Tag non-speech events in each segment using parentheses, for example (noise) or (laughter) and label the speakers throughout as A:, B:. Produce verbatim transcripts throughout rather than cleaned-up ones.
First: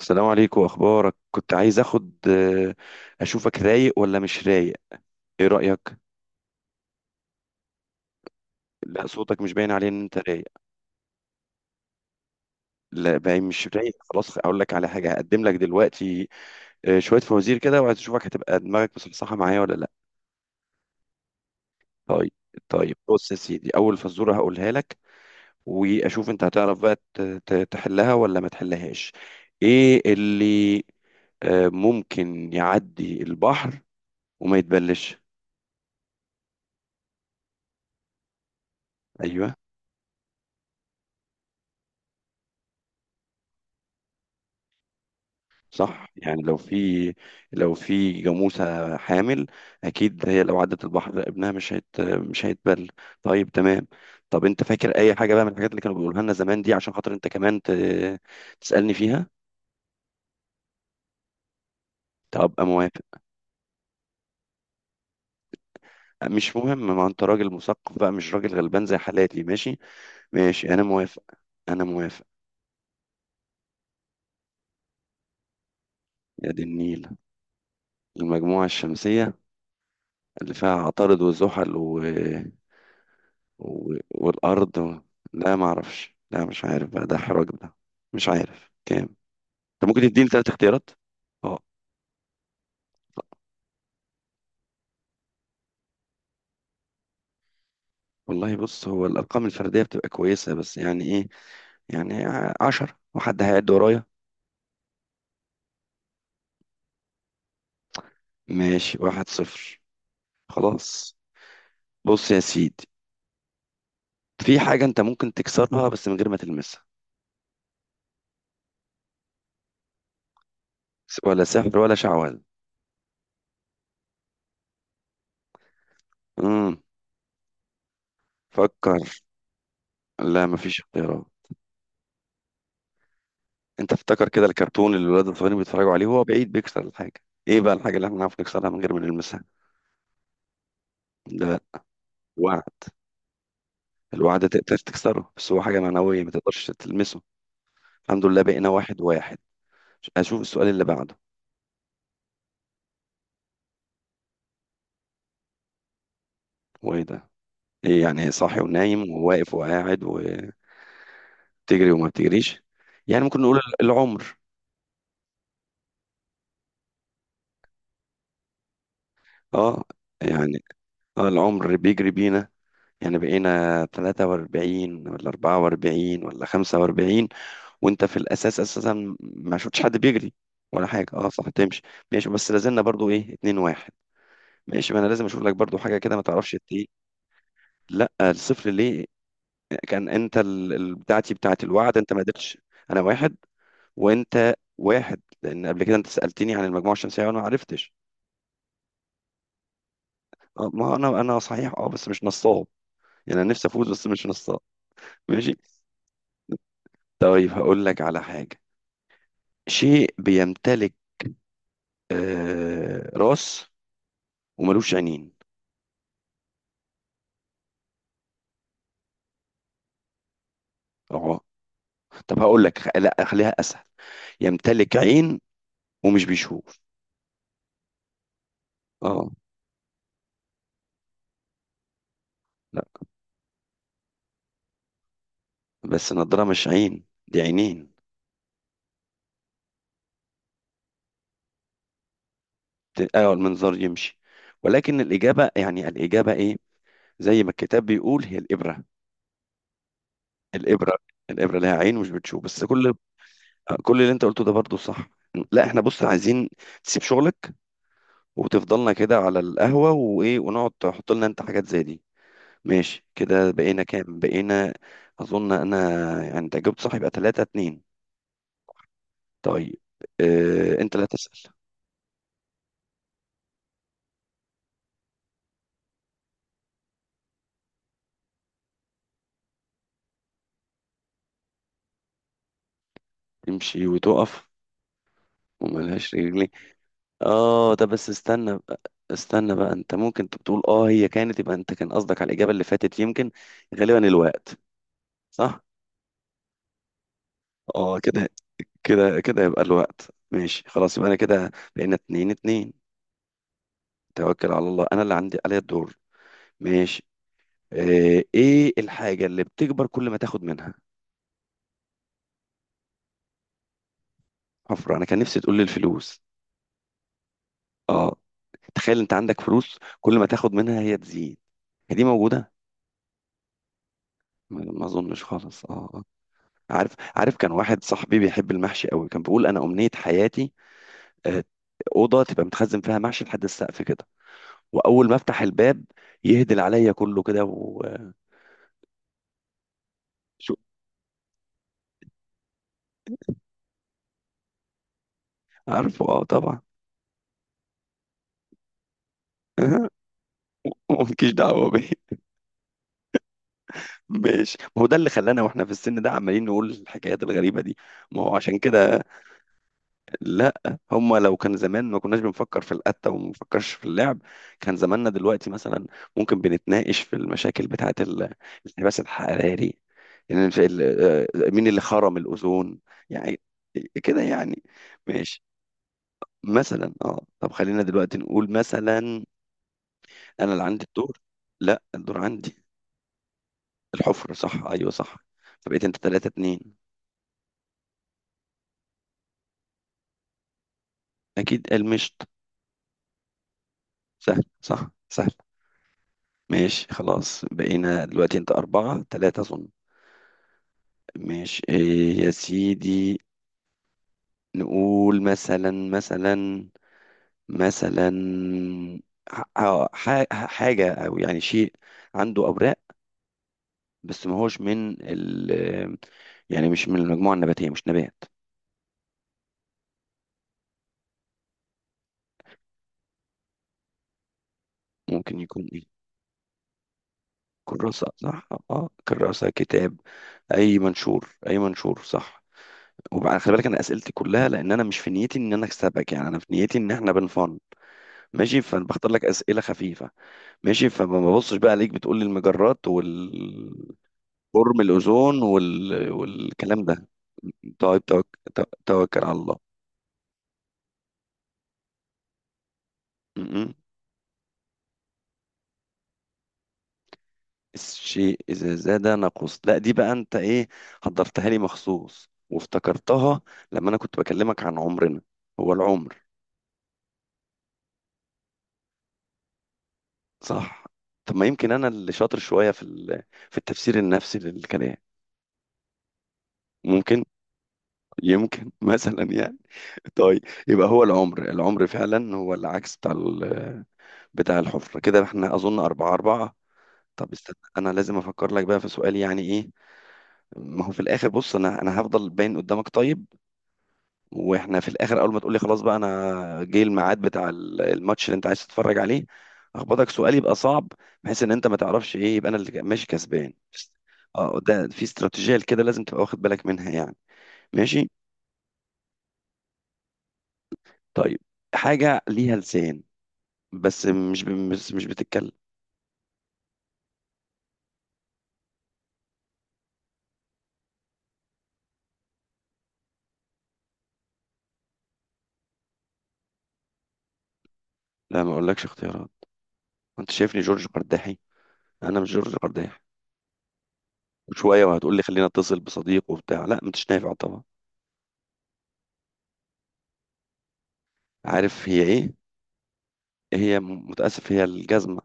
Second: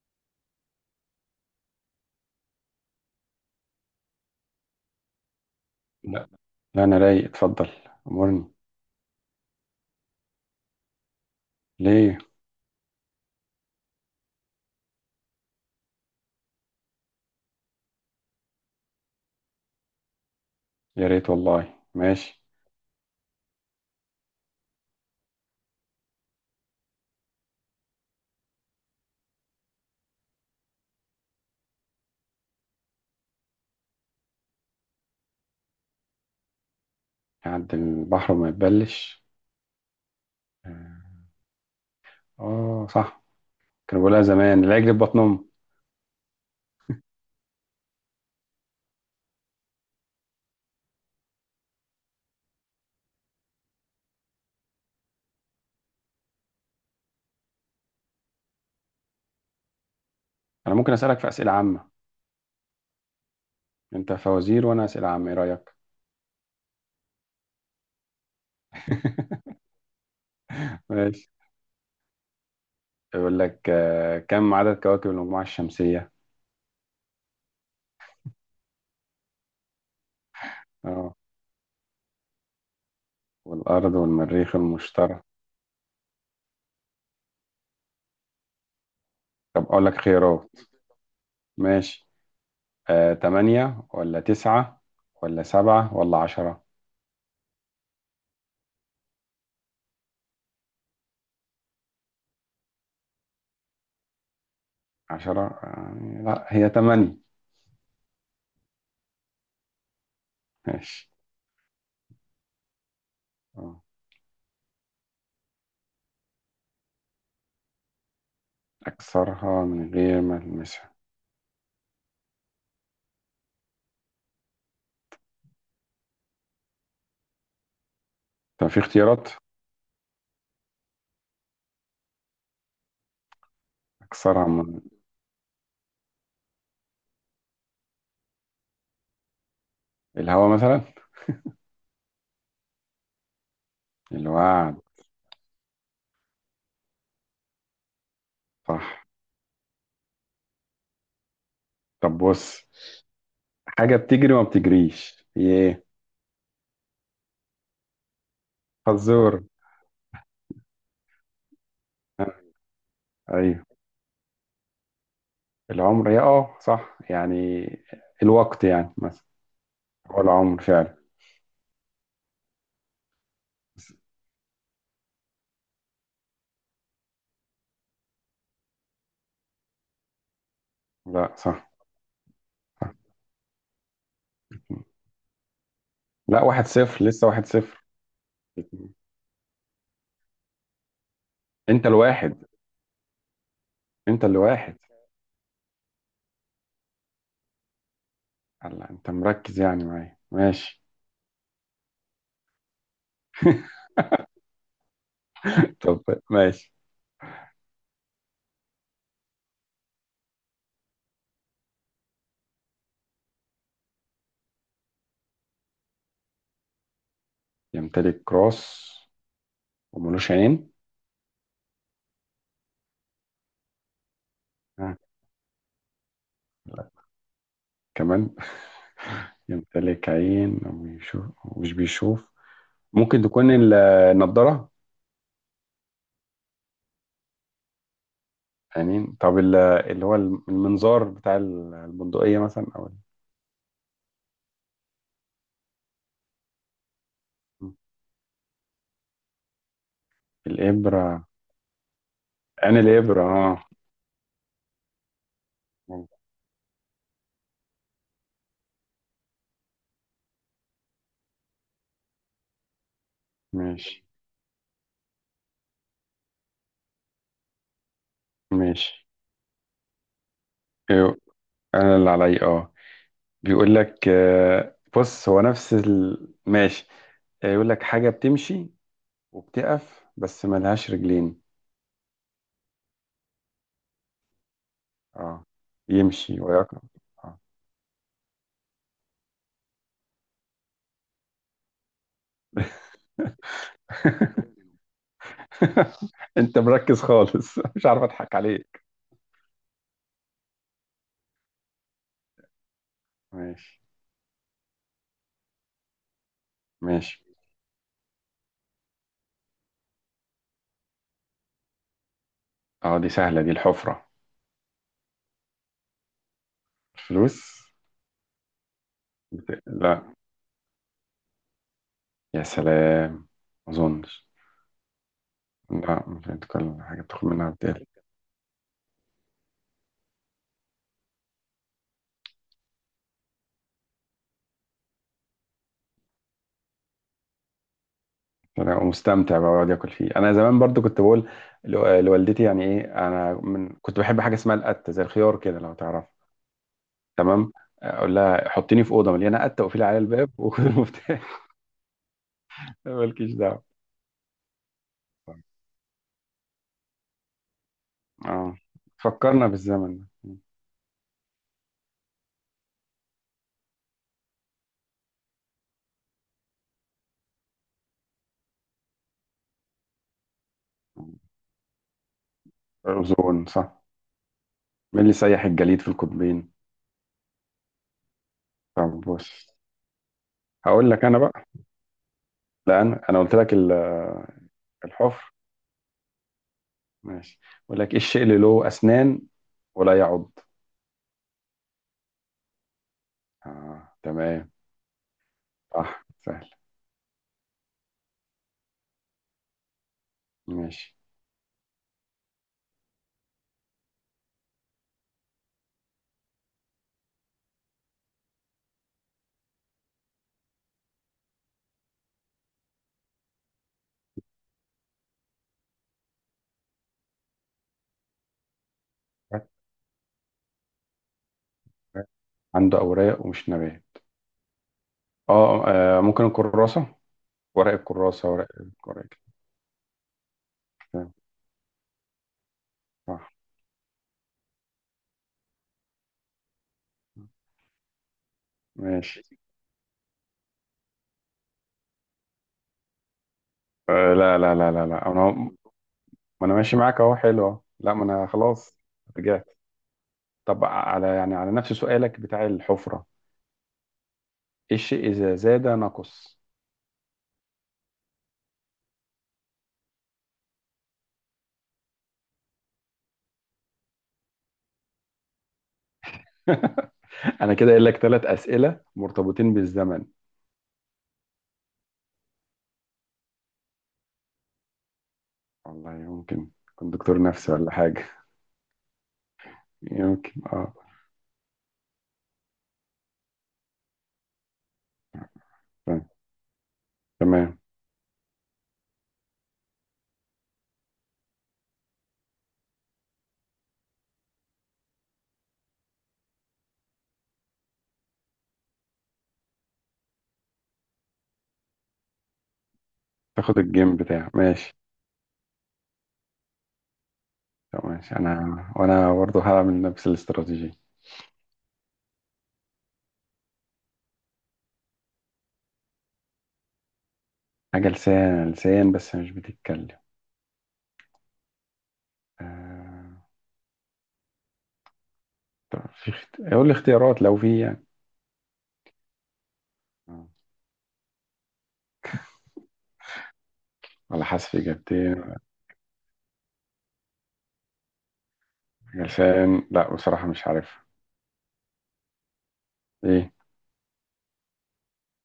A: السلام عليكم. اخبارك؟ كنت عايز اخد آه، اشوفك رايق ولا مش رايق. ايه رايك؟
B: لا، لا، انا رايق. اتفضل. امرني.
A: لا، صوتك مش باين عليه ان انت رايق.
B: ليه؟
A: لا، باين مش رايق. خلاص اقول لك على حاجه هقدم لك دلوقتي. آه، شويه فوازير كده، وعايز اشوفك هتبقى دماغك مصحصحه معايا ولا لا.
B: يا ريت والله.
A: طيب.
B: ماشي.
A: طيب، بص يا سيدي، اول فزوره هقولها لك، واشوف انت هتعرف بقى ت- ت- تحلها ولا ما تحلهاش. ايه اللي آه، ممكن يعدي البحر وما يتبلش؟
B: يعدي البحر وما يتبلش.
A: ايوه،
B: اه. آه، صح. كانوا بيقولها زمان: لا يجري في بطن امه.
A: صح. يعني لو في لو في جاموسة حامل، أكيد هي لو عدت البحر ابنها مش هيت مش هيتبل. طيب، تمام. طب أنت فاكر أي حاجة بقى من الحاجات اللي كانوا بيقولها لنا زمان دي، عشان خاطر أنت كمان ت... تسألني فيها.
B: انا ممكن اسالك في اسئله عامه.
A: طب أبقى موافق.
B: انت فوازير وانا اسئله عامه، ايه رايك؟
A: مش مهم، ما أنت راجل مثقف بقى، مش راجل غلبان زي حالاتي،
B: (laughs)
A: ماشي. ماشي، أنا موافق.
B: ماشي.
A: أنا موافق.
B: يقول لك آه، كم عدد كواكب المجموعه الشمسيه؟
A: يا دي النيل. المجموعة الشمسية اللي فيها
B: اه.
A: عطارد وزحل و... و-
B: والارض والمريخ
A: والأرض.
B: المشتري.
A: لا ما أعرفش، لا مش عارف بقى، ده حراج ده. مش عارف كام.
B: طب اقول
A: أنت ممكن
B: لك
A: تديني ثلاث
B: خيارات.
A: اختيارات. اه.
B: ماشي. آه، تمانية ولا تسعة ولا سبعة ولا عشرة؟
A: والله بص، هو الأرقام الفردية بتبقى كويسة بس، يعني إيه؟ يعني ع- عشرة، وحد هيعد ورايا.
B: عشرة؟ آه، لا، هي تمانية.
A: ماشي، واحد صفر.
B: ماشي.
A: خلاص. بص يا سيدي،
B: آه.
A: في حاجة أنت ممكن تكسرها بس من غير ما تلمسها،
B: أكسرها من غير ما ألمسها؟
A: س- ولا سحر ولا شعوذة. امم
B: طب في
A: فكر.
B: اختيارات؟
A: لا، مفيش اختيارات. انت افتكر
B: أكسرها
A: كده
B: من
A: الكرتون اللي الولاد الصغيرين بيتفرجوا عليه، وهو بعيد بيكسر الحاجه. ايه بقى الحاجه اللي احنا نعرف نكسرها من غير ما نلمسها؟
B: الهواء مثلا.
A: ده الوعد. الوعد تقدر
B: الوعد.
A: تكسره بس هو حاجه معنويه، ما تقدرش تلمسه. الحمد لله بقينا
B: صح.
A: واحد واحد. اشوف السؤال اللي بعده.
B: طب بص. حاجة بتجري وما بتجريش، هي إيه؟
A: هو ايه ده؟ ايه يعني صاحي ونايم
B: فزور.
A: وواقف وقاعد وتجري وما
B: آه،
A: بتجريش. يعني ممكن نقول
B: أيوه.
A: ال- العمر.
B: العمر، هي أه صح يعني. الوقت يعني مثلا.
A: اه،
B: هو العمر
A: يعني
B: فعلا.
A: اه العمر بيجري بينا، يعني بقينا تلاتة وأربعين ولا أربعة وأربعين ولا خمسة وأربعين، وانت في الاساس اساسا ما شفتش حد بيجري ولا حاجه. اه
B: لا،
A: صح،
B: صح.
A: تمشي. ماشي بس لازلنا برضو ايه، اتنين واحد. ماشي، ما انا لازم اشوف لك برضو حاجه كده ما
B: لا،
A: تعرفش
B: واحد
A: إنت ايه.
B: صفر، لسه واحد صفر.
A: لا، الصفر ليه؟ كان انت ال- ال- بتاعتي بتاعت
B: أنت
A: الوعد، انت ما
B: الواحد.
A: قدرتش. انا واحد
B: أنت
A: وانت
B: الواحد.
A: واحد، لان قبل كده انت سالتني عن المجموعه الشمسيه وانا ما عرفتش.
B: هلا أنت مركز يعني معايا،
A: آه،
B: ماشي.
A: ما انا انا صحيح اه، بس مش نصاب. يعني انا نفسي
B: (laughs)
A: افوز بس مش نصاب. ماشي.
B: طب ماشي.
A: طيب هقول لك على حاجه، شيء بيمتلك آه راس وملوش عينين.
B: يمتلك راس، وملوش عين؟
A: طب هقول لك خ- لا خليها اسهل، يمتلك
B: ها.
A: عين ومش بيشوف.
B: كمان؟
A: اه
B: يمتلك عين وبيشوف ومش بيشوف.
A: لا.
B: ممكن تكون ال- النضارة.
A: بس النضاره مش عين، دي عينين.
B: عينين؟ طب ال- اللي هو المنظار بتاع البندقية مثلا، أو ال-
A: ت- اه المنظار يمشي، ولكن الاجابه، يعني الاجابه ايه؟ زي ما الكتاب بيقول، هي الابره الابره
B: الإبرة.
A: الابره لها عين ومش بتشوف بس.
B: عين
A: كل
B: الإبرة، اه.
A: كل اللي انت قلته ده برضو صح. لا احنا بص عايزين تسيب شغلك وتفضلنا كده على القهوه وايه، ونقعد تحط لنا انت حاجات زي دي. ماشي، كده بقينا
B: ماشي.
A: كام بقينا؟ اظن انا، يعني انت جبت صح يبقى تلاتة اتنين.
B: ماشي.
A: طيب. آه، انت لا
B: أيوه،
A: تسأل.
B: أنا اللي عليا، اه. بيقول لك آه، بص، هو نفس ال... ماشي. آه، يقول لك حاجة بتمشي وبتقف بس ملهاش رجلين.
A: تمشي وتقف
B: اه.
A: وملهاش
B: يمشي
A: رجلين.
B: ويقف. اه.
A: اه، ده بس استنى بقى استنى بقى، انت ممكن تقول اه هي كانت، يبقى انت كان قصدك على الإجابة اللي فاتت يمكن. غالبا الوقت.
B: (laughs)
A: صح.
B: (laughs) انت مركز خالص. (laughs) مش
A: اه
B: عارف
A: كده.
B: اضحك عليك.
A: كده كده يبقى الوقت. ماشي خلاص، يبقى انا كده بقينا اتنين اتنين.
B: ماشي.
A: توكل على الله، انا اللي عندي، عليا الدور. ماشي.
B: ماشي.
A: آه، ايه الحاجة اللي بتكبر كل ما تاخد منها؟
B: اه، دي سهلة، دي الحفرة.
A: حفرة. انا كان نفسي تقول لي الفلوس.
B: الفلوس.
A: اه، تخيل انت عندك
B: بت-
A: فلوس
B: لا.
A: كل ما تاخد منها هي تزيد، هي دي
B: يا
A: موجودة.
B: سلام. ما اظنش.
A: ما ما اظنش خالص اه. آه.
B: لا، مش هتكون
A: عارف،
B: حاجة بتاخد
A: عارف
B: منها
A: كان واحد
B: بتقل.
A: صاحبي بيحب المحشي قوي، كان بيقول انا امنية حياتي آه، اوضه تبقى متخزن فيها محشي لحد السقف كده، واول ما افتح الباب يهدل عليا كله كده وشو.
B: انا مستمتع بقى بقعد اكل فيه. انا زمان برضو كنت بقول لو- لوالدتي، يعني ايه، انا من كنت بحب حاجة اسمها القتة زي الخيار كده، لو
A: عارفه
B: تعرف.
A: اه طبعا.
B: تمام. اقول لها حطيني في اوضه مليانه قته، وقفلي عليا
A: (laughs)
B: الباب وخد
A: مالكيش
B: المفتاح.
A: دعوه بيه.
B: (laughs) مالكيش دعوه.
A: ماشي، ما هو ده اللي خلانا واحنا في السن ده عمالين نقول الحكايات الغريبه دي، ما هو
B: اه،
A: عشان كده.
B: فكرنا بالزمن ده.
A: لا، هما لو كان زمان ما كناش بنفكر في القتة وما بنفكرش في اللعب. كان زماننا دلوقتي مثلا ممكن بنتناقش في المشاكل بتاعة ال- الانحباس الحراري، إن في ال- آه، مين اللي خرم الأوزون، يعني.
B: أوزون، صح.
A: كده يعني.
B: مين اللي
A: ماشي.
B: سيح الجليد في القطبين؟
A: مثلا اه، طب خلينا دلوقتي نقول
B: طب
A: مثلا.
B: بص.
A: انا اللي عندي
B: هقول لك
A: الدور.
B: انا بقى.
A: لا، الدور عندي.
B: لا، انا انا قلت لك ال-
A: الحفر صح، ايوه صح.
B: الحفر.
A: فبقيت انت ثلاثة اتنين.
B: ماشي. بقول لك: ايه الشيء اللي له اسنان ولا يعض؟
A: اكيد المشط.
B: آه،
A: سهل
B: تمام.
A: صح، سهل.
B: صح، سهل.
A: ماشي خلاص، بقينا دلوقتي انت أربعة تلاتة أظن.
B: ماشي.
A: ماشي، إيه يا سيدي، نقول مثلا، مثلا مثلا ح- ح- ح- حاجة، أو يعني شيء عنده أوراق، بس ما هوش من ال آه، يعني مش من المجموعة النباتية، مش نبات.
B: عنده اوراق ومش نبات؟
A: ممكن
B: اه.
A: يكون إيه؟
B: آه، ممكن الكراسه، ورق
A: كراسة
B: الكراسه، ورق.
A: صح، اه
B: الورق.
A: كراسة كتاب. أي
B: تمام.
A: منشور، أي منشور صح.
B: صح.
A: وبعد، خلي بالك أنا أسئلتي كلها، لأن أنا مش في نيتي إن أنا أكسبك، يعني أنا في نيتي إن إحنا بنفن. ماشي، فأنا بختار
B: ماشي.
A: لك أسئلة خفيفة. ماشي، فما ببصش بقى عليك بتقول لي المجرات
B: آه
A: والفورم،
B: لا، لا، لا، لا، لا،
A: الاوزون
B: انا،
A: وال...
B: ما انا ماشي
A: والكلام
B: معاك
A: ده.
B: اهو، حلو اهو، لا،
A: طيب
B: ما
A: توك...
B: انا
A: تو-
B: خلاص.
A: توكل على
B: رجعت.
A: الله.
B: طب على يعني على نفس سؤالك بتاع الحفره.
A: م- م.
B: الشيء إذا زاد نقص.
A: الشيء اذا زاد نقص. لا، دي بقى انت ايه، حضرتها لي مخصوص وافتكرتها لما انا كنت بكلمك عن عمرنا. هو العمر.
B: (laughs) أنا كده قايل لك ثلاث أسئلة مرتبطين بالزمن.
A: صح. طب ما يمكن انا اللي شاطر شويه في ال... في التفسير النفسي للكلام.
B: والله يمكن. كنت دكتور
A: ممكن.
B: نفسي ولا حاجة؟
A: يمكن. (laughs) مثلا يعني.
B: يمكن،
A: طيب
B: اه.
A: يبقى هو العمر، العمر فعلا هو العكس بتاع بتاع الحفرة. كده احنا أظن
B: تمام.
A: أربعة أربعة. طب استنى،
B: تمام.
A: أنا لازم أفكر لك بقى في سؤال، يعني إيه. ما هو في الآخر بص، أنا أنا هفضل باين قدامك طيب، وإحنا في الآخر أول ما تقولي خلاص بقى أنا جه الميعاد بتاع ال- الماتش اللي أنت عايز تتفرج عليه، أخبطك سؤال يبقى صعب بحيث إن أنت ما تعرفش إيه، يبقى أنا اللي ماشي كسبان.
B: تاخد الجيم بتاع
A: أه،
B: ماشي.
A: ده في استراتيجية كده لازم تبقى واخد بالك منها يعني.
B: طب
A: ماشي.
B: ماشي أنا. وأنا برضه هعمل نفس الاستراتيجية.
A: طيب، حاجة ليها لسان بس مش بس مش بتتكلم.
B: حاجة لسان، لسان بس مش بتتكلم. آه. طب في اخت... قول لي اختيارات لو في يعني.
A: لا، ما أقولكش اختيارات.
B: آه.
A: أنت شايفني جورج قرداحي؟ أنا مش جورج قرداحي.
B: ولا حذف
A: شويه وهتقول لي
B: إجابتين؟
A: خلينا اتصل بصديق وبتاع، لا مش نافع طبعا.
B: حاجة لسان، لا، بصراحة مش عارفها.
A: عارف هي ايه؟
B: إيه؟
A: هي م- متاسف، هي الجزمه.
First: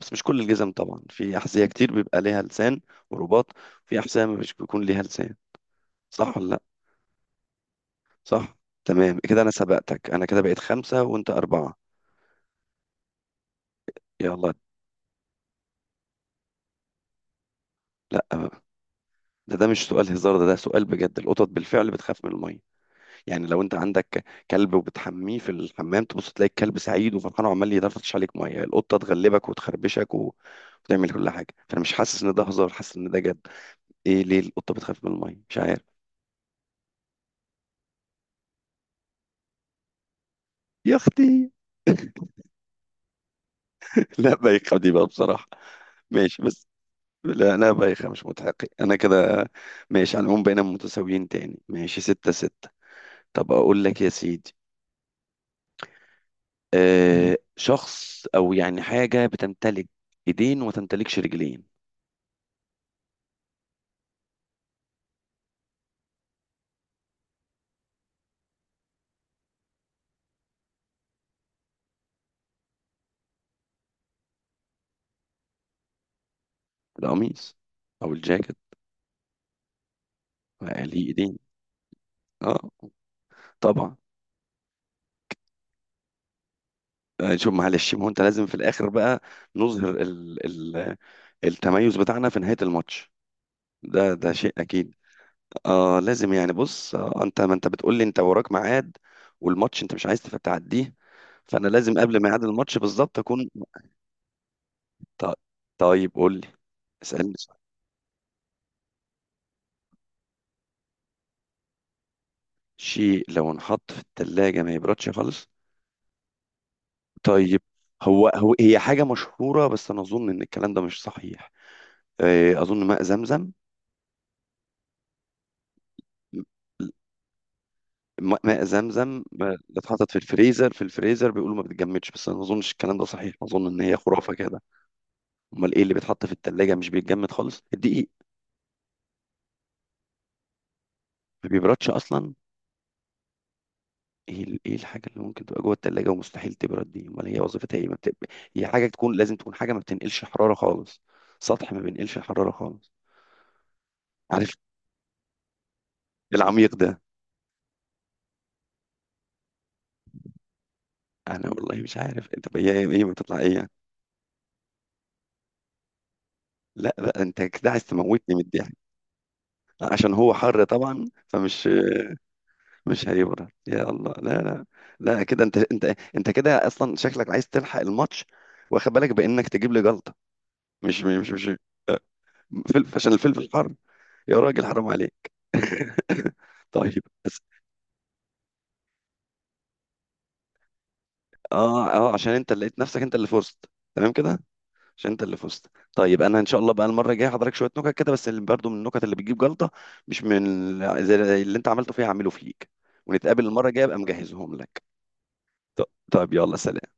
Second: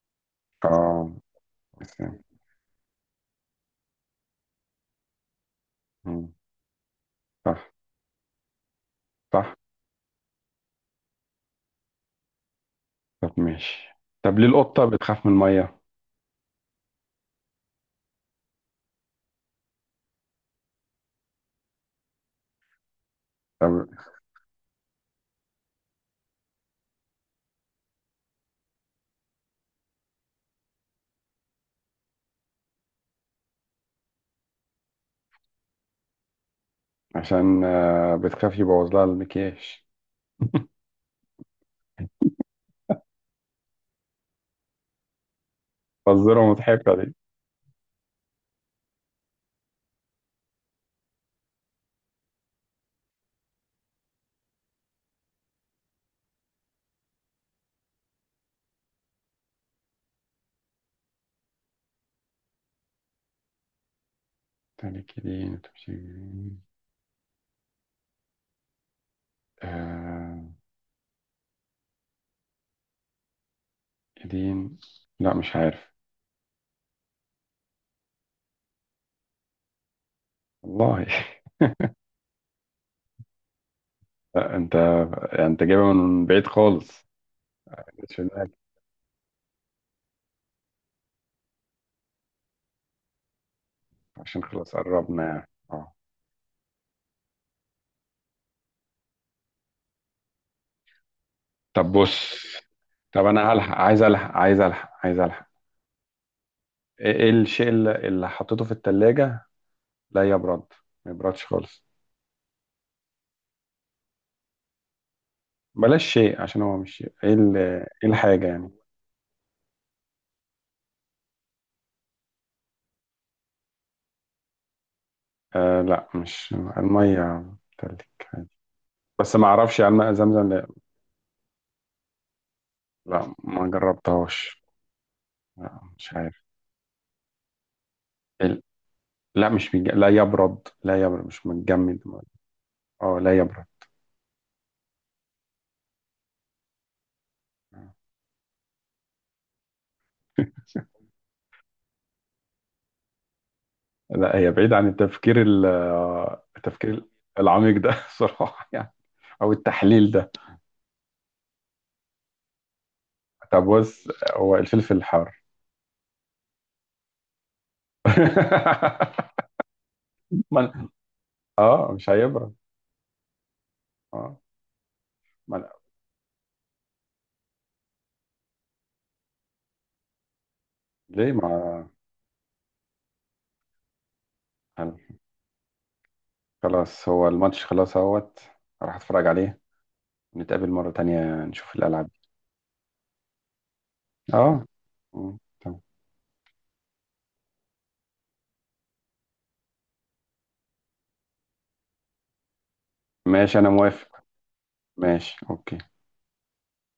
A: بس مش كل الجزم طبعا،
B: اه.
A: في احذيه كتير
B: لسان.
A: بيبقى ليها لسان ورباط، في احذيه مش بيكون ليها لسان.
B: مم.
A: صح ولا لا؟
B: صح.
A: صح. تمام كده، انا
B: صح.
A: سبقتك، انا كده بقيت خمسه وانت اربعه.
B: طب ماشي. طب ليه
A: يلا.
B: القطة بتخاف من المية؟
A: لا بقى. ده ده مش سؤال هزار، ده ده سؤال بجد، القطط بالفعل بتخاف من الميه. يعني لو انت
B: طب،
A: عندك كلب وبتحميه في الحمام، تبص تلاقي الكلب سعيد وفرحان وعمال يدفش عليك ميه، القطه تغلبك وتخربشك و... وتعمل كل حاجه. فانا مش حاسس ان ده هزار، حاسس ان ده جد. ايه ليه القطه بتخاف من الميه؟ مش عارف.
B: عشان آه، بتخاف يبوظ لها المكياج.
A: يا اختي. (laughs) لا بايخه دي بقى بصراحه. ماشي
B: فزورة
A: بس،
B: مضحكة دي.
A: لا لا بايخه، مش متحقق انا كده. ماشي، على العموم بقينا متساويين تاني، ماشي ستة ستة. طب اقول لك يا سيدي، آه شخص او يعني حاجه بتمتلك ايدين وتمتلكش رجلين.
B: تاني، كدين تمشي جنين. آه كدين. لا، مش عارف.
A: القميص او الجاكيت بقى ليه
B: والله. (laughs)
A: ايدين. اه طبعا.
B: لا، انت انت جايبها من بعيد خالص.
A: آه، شوف
B: ما
A: معلش، ما هو
B: جاتش
A: انت
B: في
A: لازم
B: دماغي.
A: في الاخر بقى نظهر ال ال التميز بتاعنا في نهاية الماتش، ده ده
B: عشان
A: شيء
B: خلاص
A: اكيد.
B: قربنا يعني، اه.
A: اه لازم يعني، بص، آه انت، ما انت بتقول لي انت وراك ميعاد والماتش انت مش عايز تف- تعديه، فانا
B: طب
A: لازم قبل ميعاد
B: بص.
A: الماتش بالظبط
B: طب
A: اكون.
B: انا هلحق، عايز الحق، عايز الحق، عايز
A: ط-
B: الحق.
A: طيب قول لي.
B: ايه إيه
A: اسالني سؤال.
B: الشيء اللي, اللي حطيته في التلاجة، لا يبرد، ما يبردش خالص.
A: شيء لو انحط في الثلاجة ما يبردش خالص.
B: بلاش شيء، عشان هو مش شيء. ايه ال-
A: طيب،
B: إيه
A: هو
B: الحاجة
A: هو
B: يعني؟
A: هي حاجة مشهورة بس انا اظن ان الكلام ده مش صحيح. آه، اظن ماء زمزم.
B: آه، لا، مش المية. بتلك.
A: م-
B: عادي.
A: ماء زمزم
B: بس ما
A: ما-
B: اعرفش عن
A: اتحطت
B: ماء
A: في
B: زمزم، لا،
A: الفريزر، في الفريزر بيقولوا ما بتتجمدش، بس انا ما اظنش الكلام ده صحيح،
B: لا،
A: اظن
B: ما
A: ان هي خرافه كده.
B: جربتهاش.
A: امال
B: لا،
A: ايه اللي
B: مش
A: بيتحط في
B: عارف.
A: التلاجة مش بيتجمد خالص؟ الدقيق
B: ال- لا، مش بيج... لا يبرد، لا يبرد مش
A: ما بيبردش
B: متجمد.
A: اصلا.
B: اه، لا يبرد.
A: ايه ال- ايه الحاجه اللي ممكن تبقى جوه التلاجة ومستحيل تبرد دي، امال هي وظيفتها ايه، ما بت... هي حاجه تكون لازم تكون حاجه ما بتنقلش حراره خالص، سطح ما بينقلش حراره خالص.
B: لا، هي
A: عارف
B: بعيد عن التفكير ال-
A: العميق ده.
B: التفكير العميق ده. (laughs) صراحة يعني، او التحليل ده.
A: انا والله مش عارف انت هي ايه، إيه ما تطلع ايه
B: طب
A: يعني.
B: بص. هو الفلفل الحار؟
A: لا لا، انت كده عايز تموتني من الضحك.
B: (laughs)
A: عشان هو حر
B: ما-
A: طبعا فمش،
B: اه، مش هيبرد.
A: مش هيبرد. يا الله،
B: اه.
A: لا لا. لا كده، انت
B: ما-
A: انت انت كده اصلا شكلك عايز تلحق الماتش، واخد بالك بانك تجيب لي جلطه. مش مش
B: ليه؟
A: مش آه، فلفل، عشان الفلفل حر. يا راجل حرام
B: ما
A: عليك. (laughs) طيب
B: خلاص، هو
A: بس.
B: الماتش خلاص اهوت. راح اتفرج عليه. نتقابل مرة تانية، نشوف
A: اه
B: الألعاب.
A: اه، عشان انت اللي لقيت نفسك انت اللي فزت. تمام
B: دي،
A: كده.
B: اه.
A: عشان انت اللي
B: مم.
A: فزت.
B: تمام.
A: طيب انا ان شاء الله بقى المره الجايه هحضرك شويه نكت كده، بس اللي برضو من النكت اللي بتجيب جلطه، مش من ال- زي اللي انت عملته فيها هعمله فيك، ونتقابل
B: ماشي،
A: المره
B: انا
A: الجايه ابقى
B: موافق.
A: مجهزهم لك.
B: ماشي، اوكي.
A: ط- طيب يلا، سلام.